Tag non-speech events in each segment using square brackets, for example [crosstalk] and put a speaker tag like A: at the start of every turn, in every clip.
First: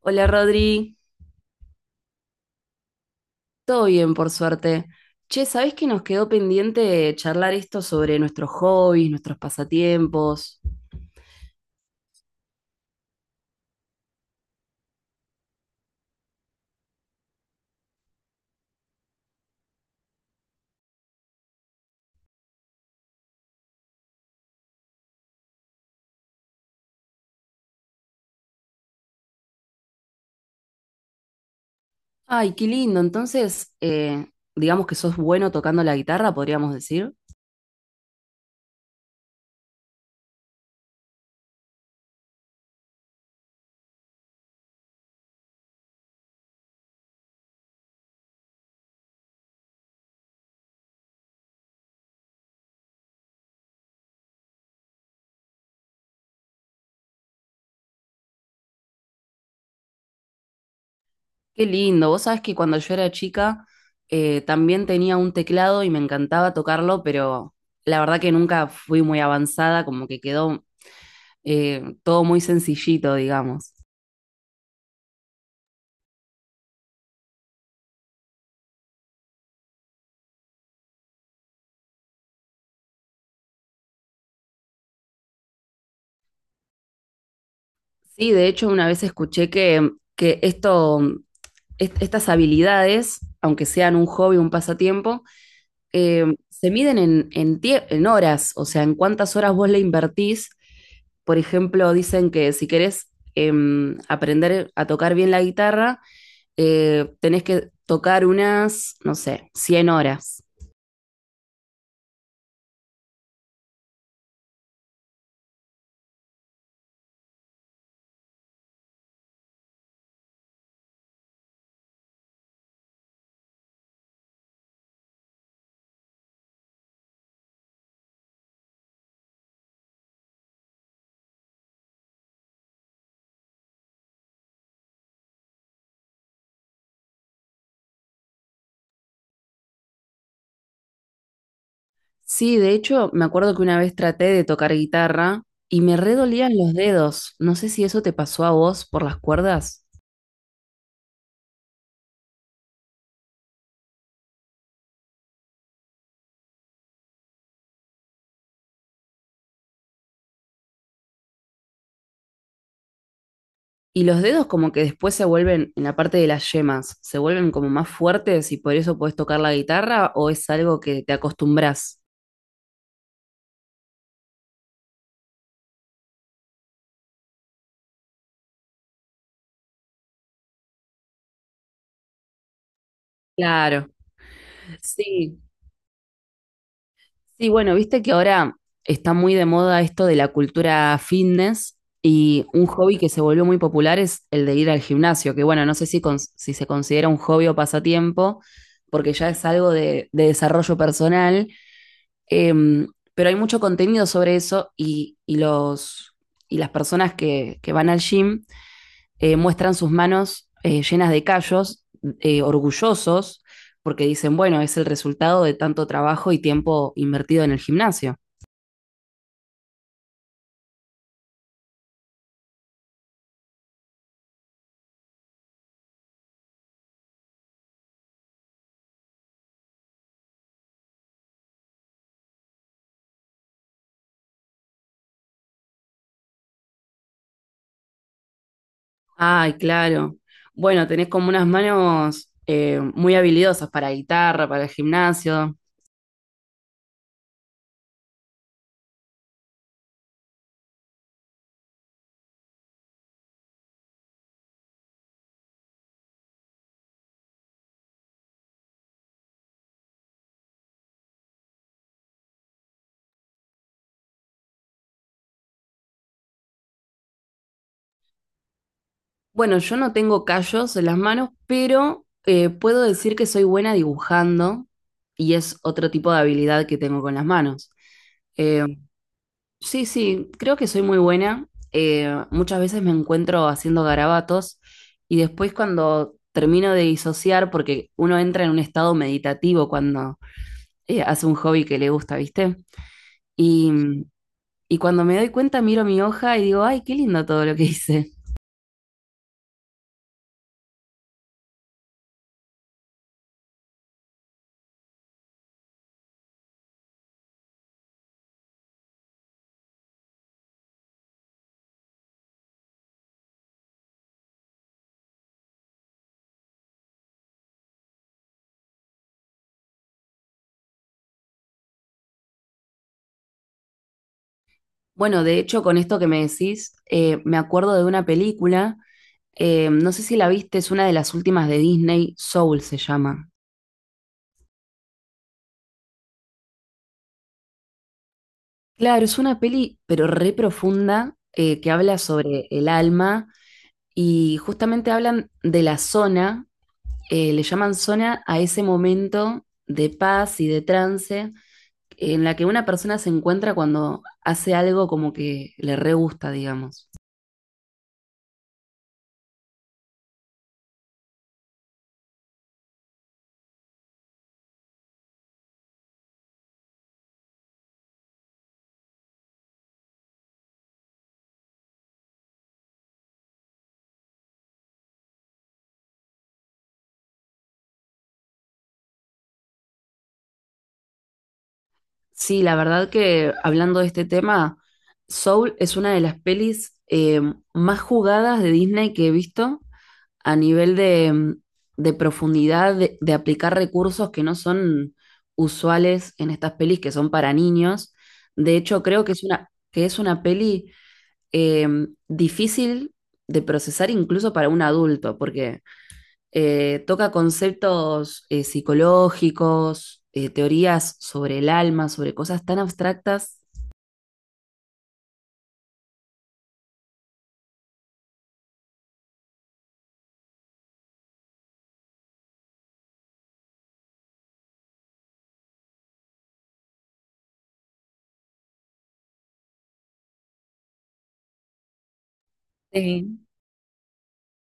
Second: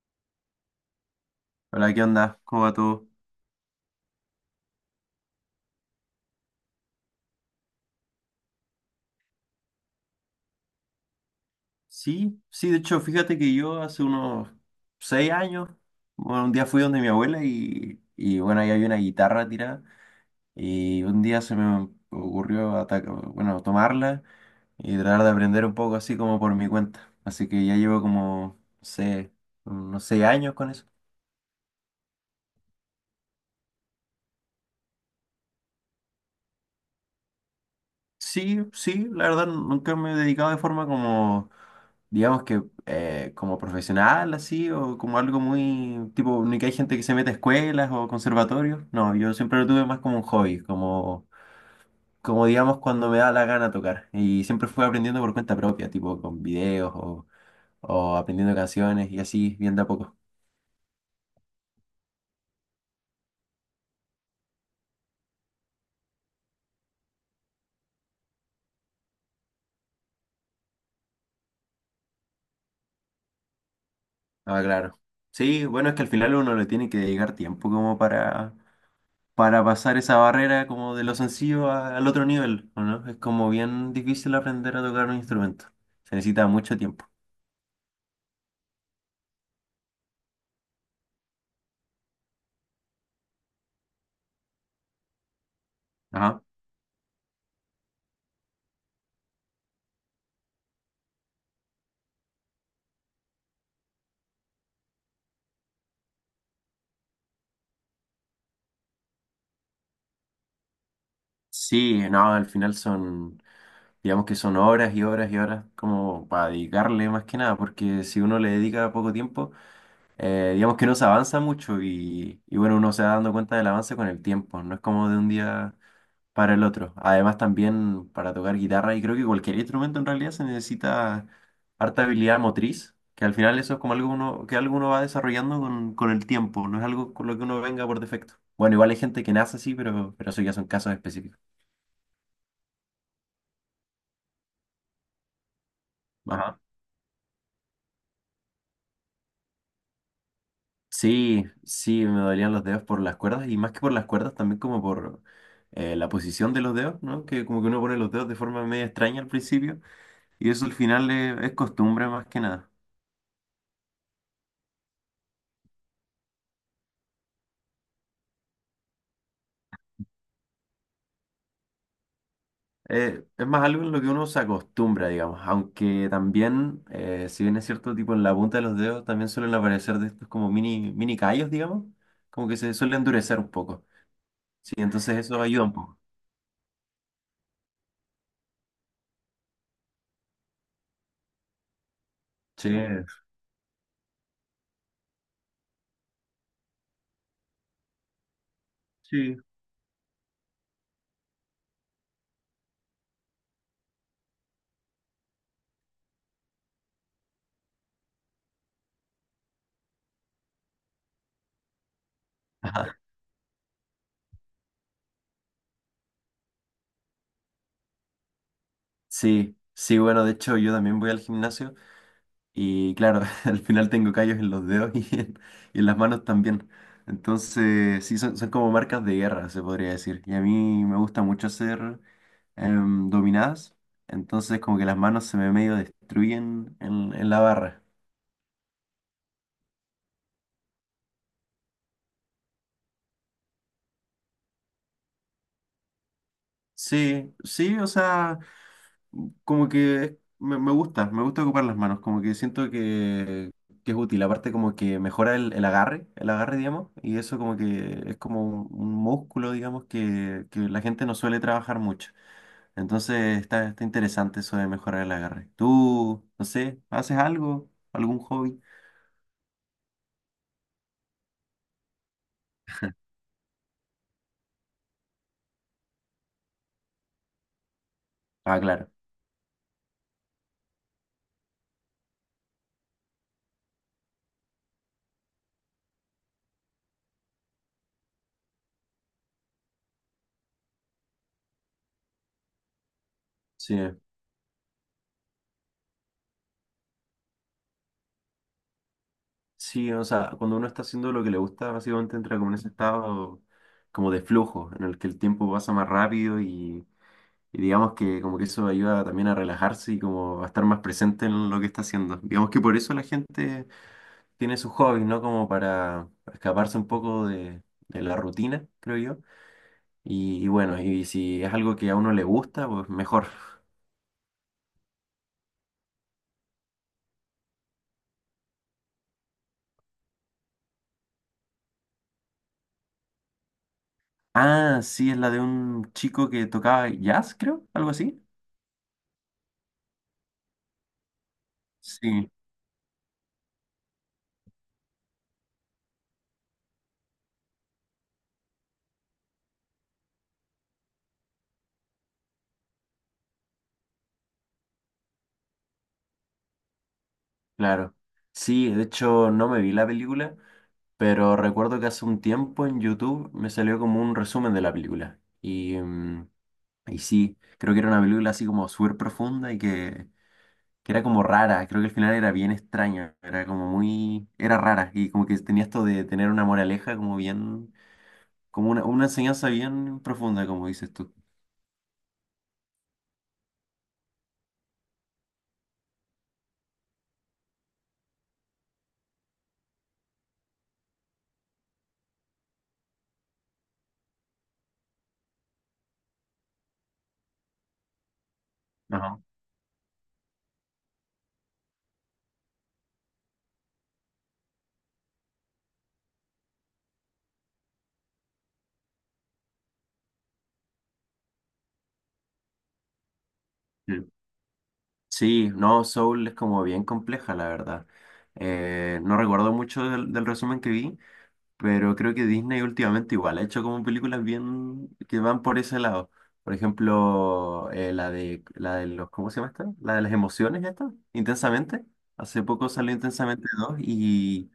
A: Hola Rodri,
B: Hola, ¿qué onda? ¿Cómo va todo?
A: todo bien por suerte. Che, ¿sabés que nos quedó pendiente charlar esto sobre nuestros hobbies, nuestros pasatiempos?
B: Sí, sí, de hecho, fíjate que yo hace unos 6 años, bueno, un día fui donde mi abuela y bueno, ahí había una guitarra tirada y un día se me ocurrió bueno, tomarla y tratar de aprender un poco así como por mi cuenta. Así que ya llevo como, no sé, unos 6 años con eso.
A: Ay, qué lindo. Entonces, digamos que sos bueno tocando la guitarra, podríamos decir.
B: Sí, sí, la verdad nunca me he dedicado de forma como digamos que como profesional así o como algo muy tipo, ni que hay gente que se mete a escuelas o conservatorios. No, yo siempre lo tuve más como un hobby, como, como digamos cuando me da la gana tocar. Y siempre fui aprendiendo por cuenta propia, tipo con videos o aprendiendo canciones y así, bien de a poco.
A: Qué lindo. Vos sabés que cuando yo era chica también tenía un teclado y me encantaba tocarlo, pero la verdad que nunca fui muy avanzada, como que quedó todo muy sencillito, digamos.
B: Ah, claro. Sí, bueno, es que al final uno le tiene que dedicar tiempo como para pasar esa barrera como de lo sencillo al otro nivel, ¿o no? Es como bien difícil aprender a tocar un instrumento. Se necesita mucho tiempo.
A: Sí, de hecho, una vez escuché que esto estas habilidades, aunque sean un hobby, un pasatiempo,
B: Ajá.
A: se miden en horas, o sea, en cuántas horas vos le invertís. Por ejemplo, dicen que si querés aprender a tocar bien la guitarra, tenés que tocar unas, no sé, 100 horas.
B: Sí, no, al final son, digamos que son horas y horas y horas como para dedicarle más que nada, porque si uno le dedica poco tiempo, digamos que no se avanza mucho y bueno, uno se va dando cuenta del avance con el tiempo, no es como de un día para el otro. Además también para tocar guitarra y creo que cualquier instrumento en realidad se necesita harta habilidad motriz, que al final eso es como algo uno, que algo uno va desarrollando con el tiempo, no es algo con lo que uno venga por defecto. Bueno, igual hay gente que nace así, pero eso ya son casos específicos.
A: Sí, de hecho, me acuerdo que una vez traté de tocar guitarra y me redolían los dedos. No sé si eso te pasó a vos por las cuerdas.
B: Sí, sí, me dolían los dedos por las cuerdas y más que por las cuerdas también como por la posición de los dedos, ¿no? Que como que uno pone los dedos de forma medio extraña al principio y eso al final es costumbre más que nada.
A: Y los dedos como que después se vuelven, en la parte de las yemas, se vuelven como más fuertes y por eso podés tocar la guitarra o es algo que te acostumbras.
B: Es más algo en lo que uno se acostumbra, digamos, aunque también, si bien es cierto, tipo en la punta de los dedos también suelen aparecer de estos como mini callos, digamos, como que se suele endurecer un poco.
A: Claro,
B: Sí, entonces
A: sí.
B: eso ayuda un poco.
A: Sí, bueno, viste que ahora está muy de moda esto de la cultura fitness y un
B: Sí,
A: hobby que se volvió muy popular es el de ir al gimnasio, que bueno, no sé si, si se considera un hobby o pasatiempo, porque ya
B: sí.
A: es algo de desarrollo personal. Em, pero hay mucho contenido sobre eso y los, y las personas que van al gym muestran sus manos llenas de callos, orgullosos, porque dicen, bueno, es el resultado de tanto trabajo y tiempo invertido en el gimnasio.
B: Sí, sí, bueno, de hecho yo también voy al gimnasio. Y claro, [laughs] al final tengo callos en los dedos [laughs] y en las manos también. Entonces, sí, son como marcas de guerra, se podría decir. Y a mí me gusta mucho hacer dominadas. Entonces, como que las manos se me medio destruyen en la barra.
A: Ay, claro. Bueno, tenés como unas manos muy habilidosas para guitarra, para el gimnasio.
B: Sí, sí, o sea, como que me gusta ocupar las manos, como que siento que es útil, aparte como que mejora el agarre, digamos, y eso como que es como un músculo, digamos, que la gente no suele trabajar mucho. Entonces está, está interesante eso de mejorar el agarre. ¿Tú, no sé, haces algo, algún hobby?
A: Bueno, yo no tengo callos en las manos, pero puedo decir que soy buena dibujando y es otro tipo de habilidad que tengo con las manos.
B: Ah,
A: Eh,
B: claro,
A: sí, sí, creo que soy muy buena. Muchas veces me encuentro haciendo garabatos y después cuando termino de disociar, porque uno entra en un estado meditativo cuando hace un hobby que le gusta, ¿viste? Y,
B: sí.
A: y cuando me doy cuenta miro mi hoja y digo, ay, qué lindo todo lo que hice.
B: Sí, o sea, cuando uno está haciendo lo que le gusta, básicamente entra como en ese estado como de flujo, en el que el tiempo pasa más rápido y Y digamos que como que eso ayuda también a relajarse y como a estar más presente en lo que está haciendo. Digamos que por eso la gente tiene sus hobbies, ¿no? Como para escaparse un poco de la rutina, creo yo. Y bueno, y si es algo que a uno le gusta, pues mejor.
A: Bueno, de hecho, con esto que me decís, me acuerdo de una película, no sé si la viste, es una de las últimas de Disney, Soul se llama.
B: Ah, sí, es la de un chico que tocaba jazz, creo, algo así.
A: Claro, es una peli, pero re profunda, que habla
B: Sí,
A: sobre el alma y justamente hablan de la zona, le llaman zona a ese momento de paz y de trance en la que una persona se encuentra cuando hace algo como que le re gusta, digamos.
B: claro. Sí, de hecho no me vi la película, pero recuerdo que hace un tiempo en YouTube me salió como un resumen de la película. Y, Y sí, creo que era una película así como súper profunda y que era como rara. Creo que al final era bien extraña. Era como muy... Era rara. Y como que tenía esto de tener una moraleja como bien... Como una enseñanza bien profunda, como dices tú.
A: Sí, la verdad que hablando de este tema, Soul es una de las pelis más jugadas de Disney que he visto a nivel de, mm, de profundidad, de aplicar recursos que no son usuales en estas pelis que son para niños. De hecho, creo
B: Ajá.
A: que es una peli eh, difícil de procesar incluso para un adulto, porque toca conceptos psicológicos, teorías sobre el alma, sobre cosas tan abstractas.
B: Sí, sí, no, Soul es como bien compleja, la verdad. No recuerdo mucho del resumen que vi, pero creo que Disney últimamente igual ha hecho como películas bien que van por ese lado. Por ejemplo, la de los, ¿cómo se llama esta? La de las emociones esta, Intensamente. Hace poco salió
A: Sí.
B: Intensamente dos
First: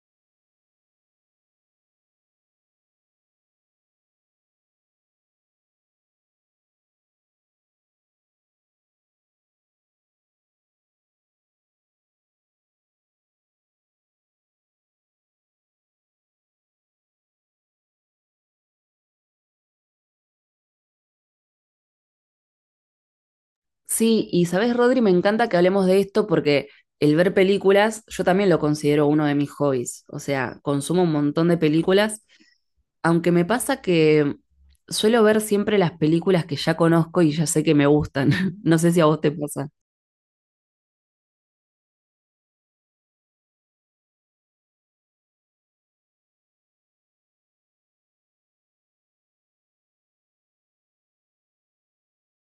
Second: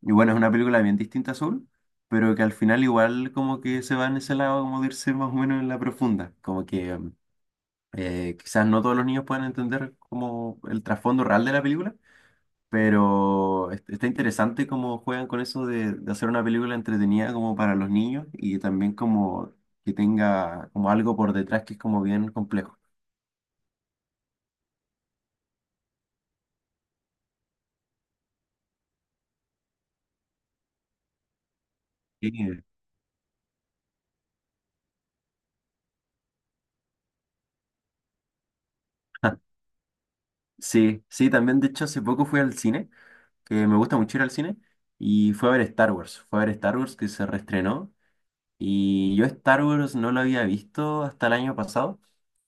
B: y bueno, es una película bien distinta a Soul, pero que al final igual como que se va en ese lado como de irse más o menos en la profunda. Como que quizás no todos los niños puedan entender como el trasfondo real de la película, pero está interesante cómo juegan con eso de hacer una película entretenida como para los niños y también como que tenga como algo por detrás que es como bien complejo.
A: Sí, y sabes, Rodri, me encanta que hablemos de esto porque el ver películas, yo también lo considero uno de mis hobbies. O sea, consumo un montón de películas,
B: Sí,
A: aunque me pasa que suelo ver siempre las películas que ya conozco y ya sé que me gustan. [laughs] No sé si a vos te
B: [laughs]
A: pasa.
B: sí, sí, también de hecho hace poco fui al cine, que me gusta mucho ir al cine, y fue a ver Star Wars, fue a ver Star Wars que se reestrenó y yo Star Wars no lo había visto hasta el año pasado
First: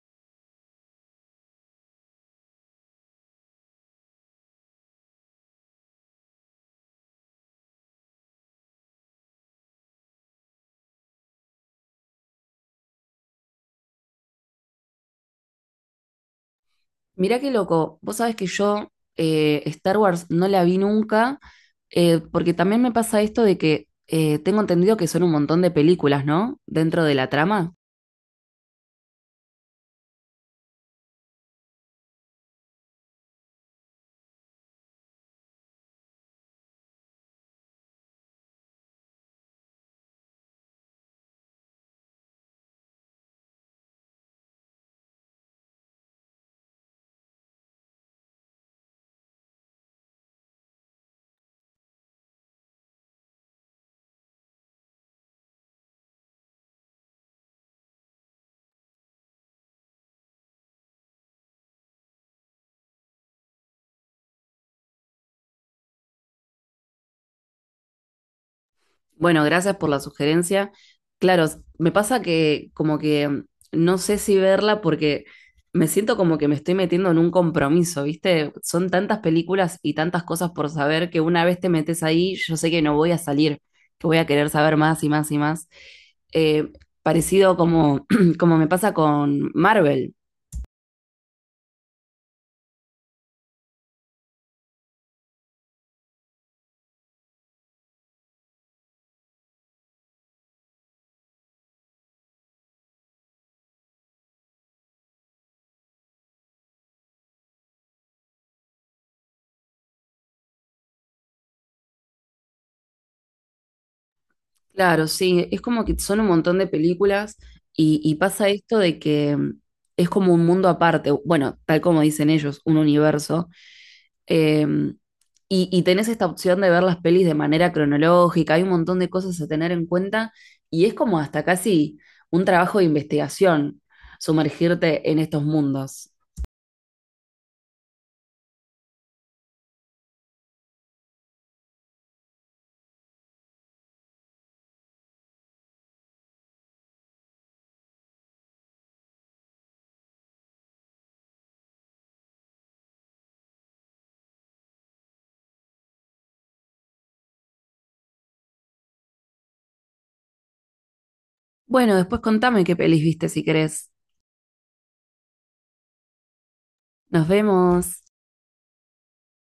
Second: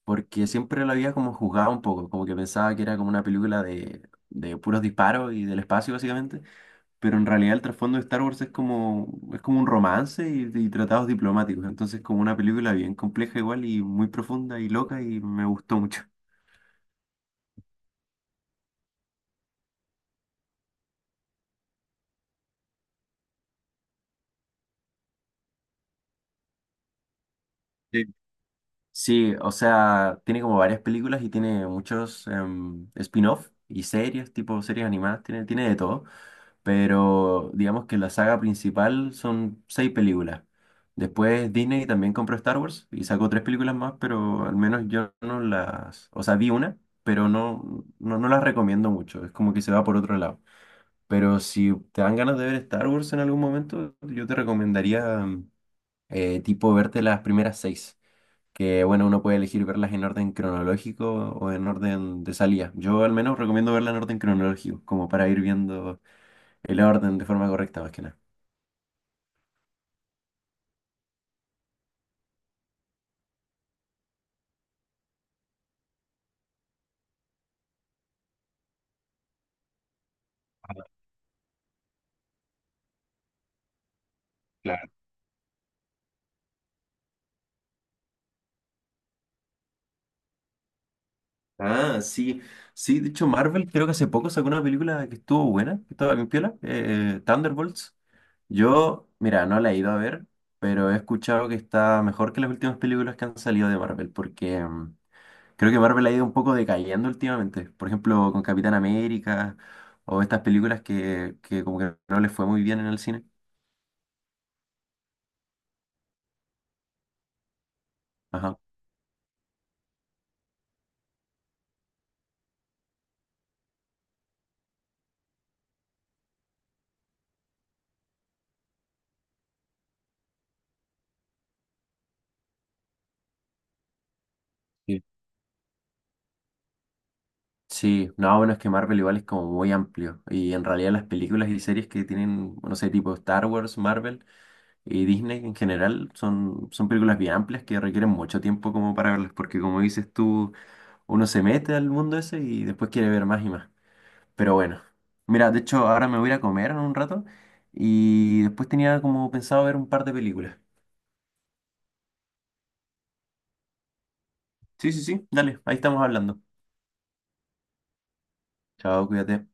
B: porque siempre lo había como juzgado un poco, como que pensaba que era como una película de puros disparos y del espacio básicamente. Pero en realidad el trasfondo de Star Wars es es como un romance y tratados diplomáticos, entonces como una película bien compleja igual y muy profunda y loca y me gustó mucho.
A: Mirá qué loco, vos sabés que yo Star Wars no la vi nunca, porque también me pasa esto de que tengo entendido que son un montón de películas, ¿no? Dentro de la trama.
B: Sí, o sea, tiene como varias películas y tiene muchos spin-off y series, tipo series animadas, tiene de todo. Pero digamos que la saga principal son seis películas. Después Disney también compró Star Wars y sacó tres películas más, pero al menos yo no las, o sea, vi una, pero no las recomiendo mucho, es como que se va por otro lado. Pero si te dan ganas de ver Star Wars en algún momento, yo te recomendaría tipo verte las primeras seis que bueno, uno puede elegir verlas en orden cronológico o en orden de salida. Yo al menos recomiendo verlas en orden cronológico, como para ir viendo el orden de forma correcta más que nada.
A: Bueno, gracias por la sugerencia. Claro, me pasa que como que mm, no sé si verla porque me siento como que me estoy metiendo en un compromiso, ¿viste? Son tantas películas y tantas cosas por saber que una vez te metes ahí, yo sé que no voy a salir, que voy a querer saber
B: Claro.
A: más y más y más. Eh, parecido como, [clears throat] como me pasa con Marvel.
B: Ah, sí, sí, de hecho Marvel creo que hace poco sacó una película que estuvo buena, que estaba bien piola, Thunderbolts. Yo, mira, no la he ido a ver, pero he escuchado que está mejor que las últimas películas que han salido de Marvel, porque creo que Marvel ha ido un poco decayendo últimamente. Por ejemplo, con Capitán América o estas películas que como que no les fue muy bien en el cine.
A: Claro, sí, es como que son un montón de películas y pasa
B: Ajá.
A: esto de que mm, es como un mundo aparte, bueno, tal como dicen ellos, un universo, eh, y tenés esta opción de ver las pelis de manera cronológica, hay un montón de cosas a tener en cuenta y es como hasta casi un trabajo de investigación
B: Sí.
A: sumergirte en estos mundos.
B: Sí, no, bueno, es que Marvel igual es como muy amplio. Y en realidad las películas y series que tienen, no sé, tipo Star Wars, Marvel y Disney en general, son películas bien amplias que requieren mucho tiempo como para verlas. Porque como dices tú, uno se mete al mundo ese y después quiere ver más y más. Pero bueno, mira, de hecho ahora me voy a ir a comer en un rato y después tenía como pensado ver un par de películas.
A: Bueno, después contame qué pelis viste si querés.
B: Sí, sí, sí, dale, ahí estamos hablando.
A: Nos vemos.
B: Chao, cuídate.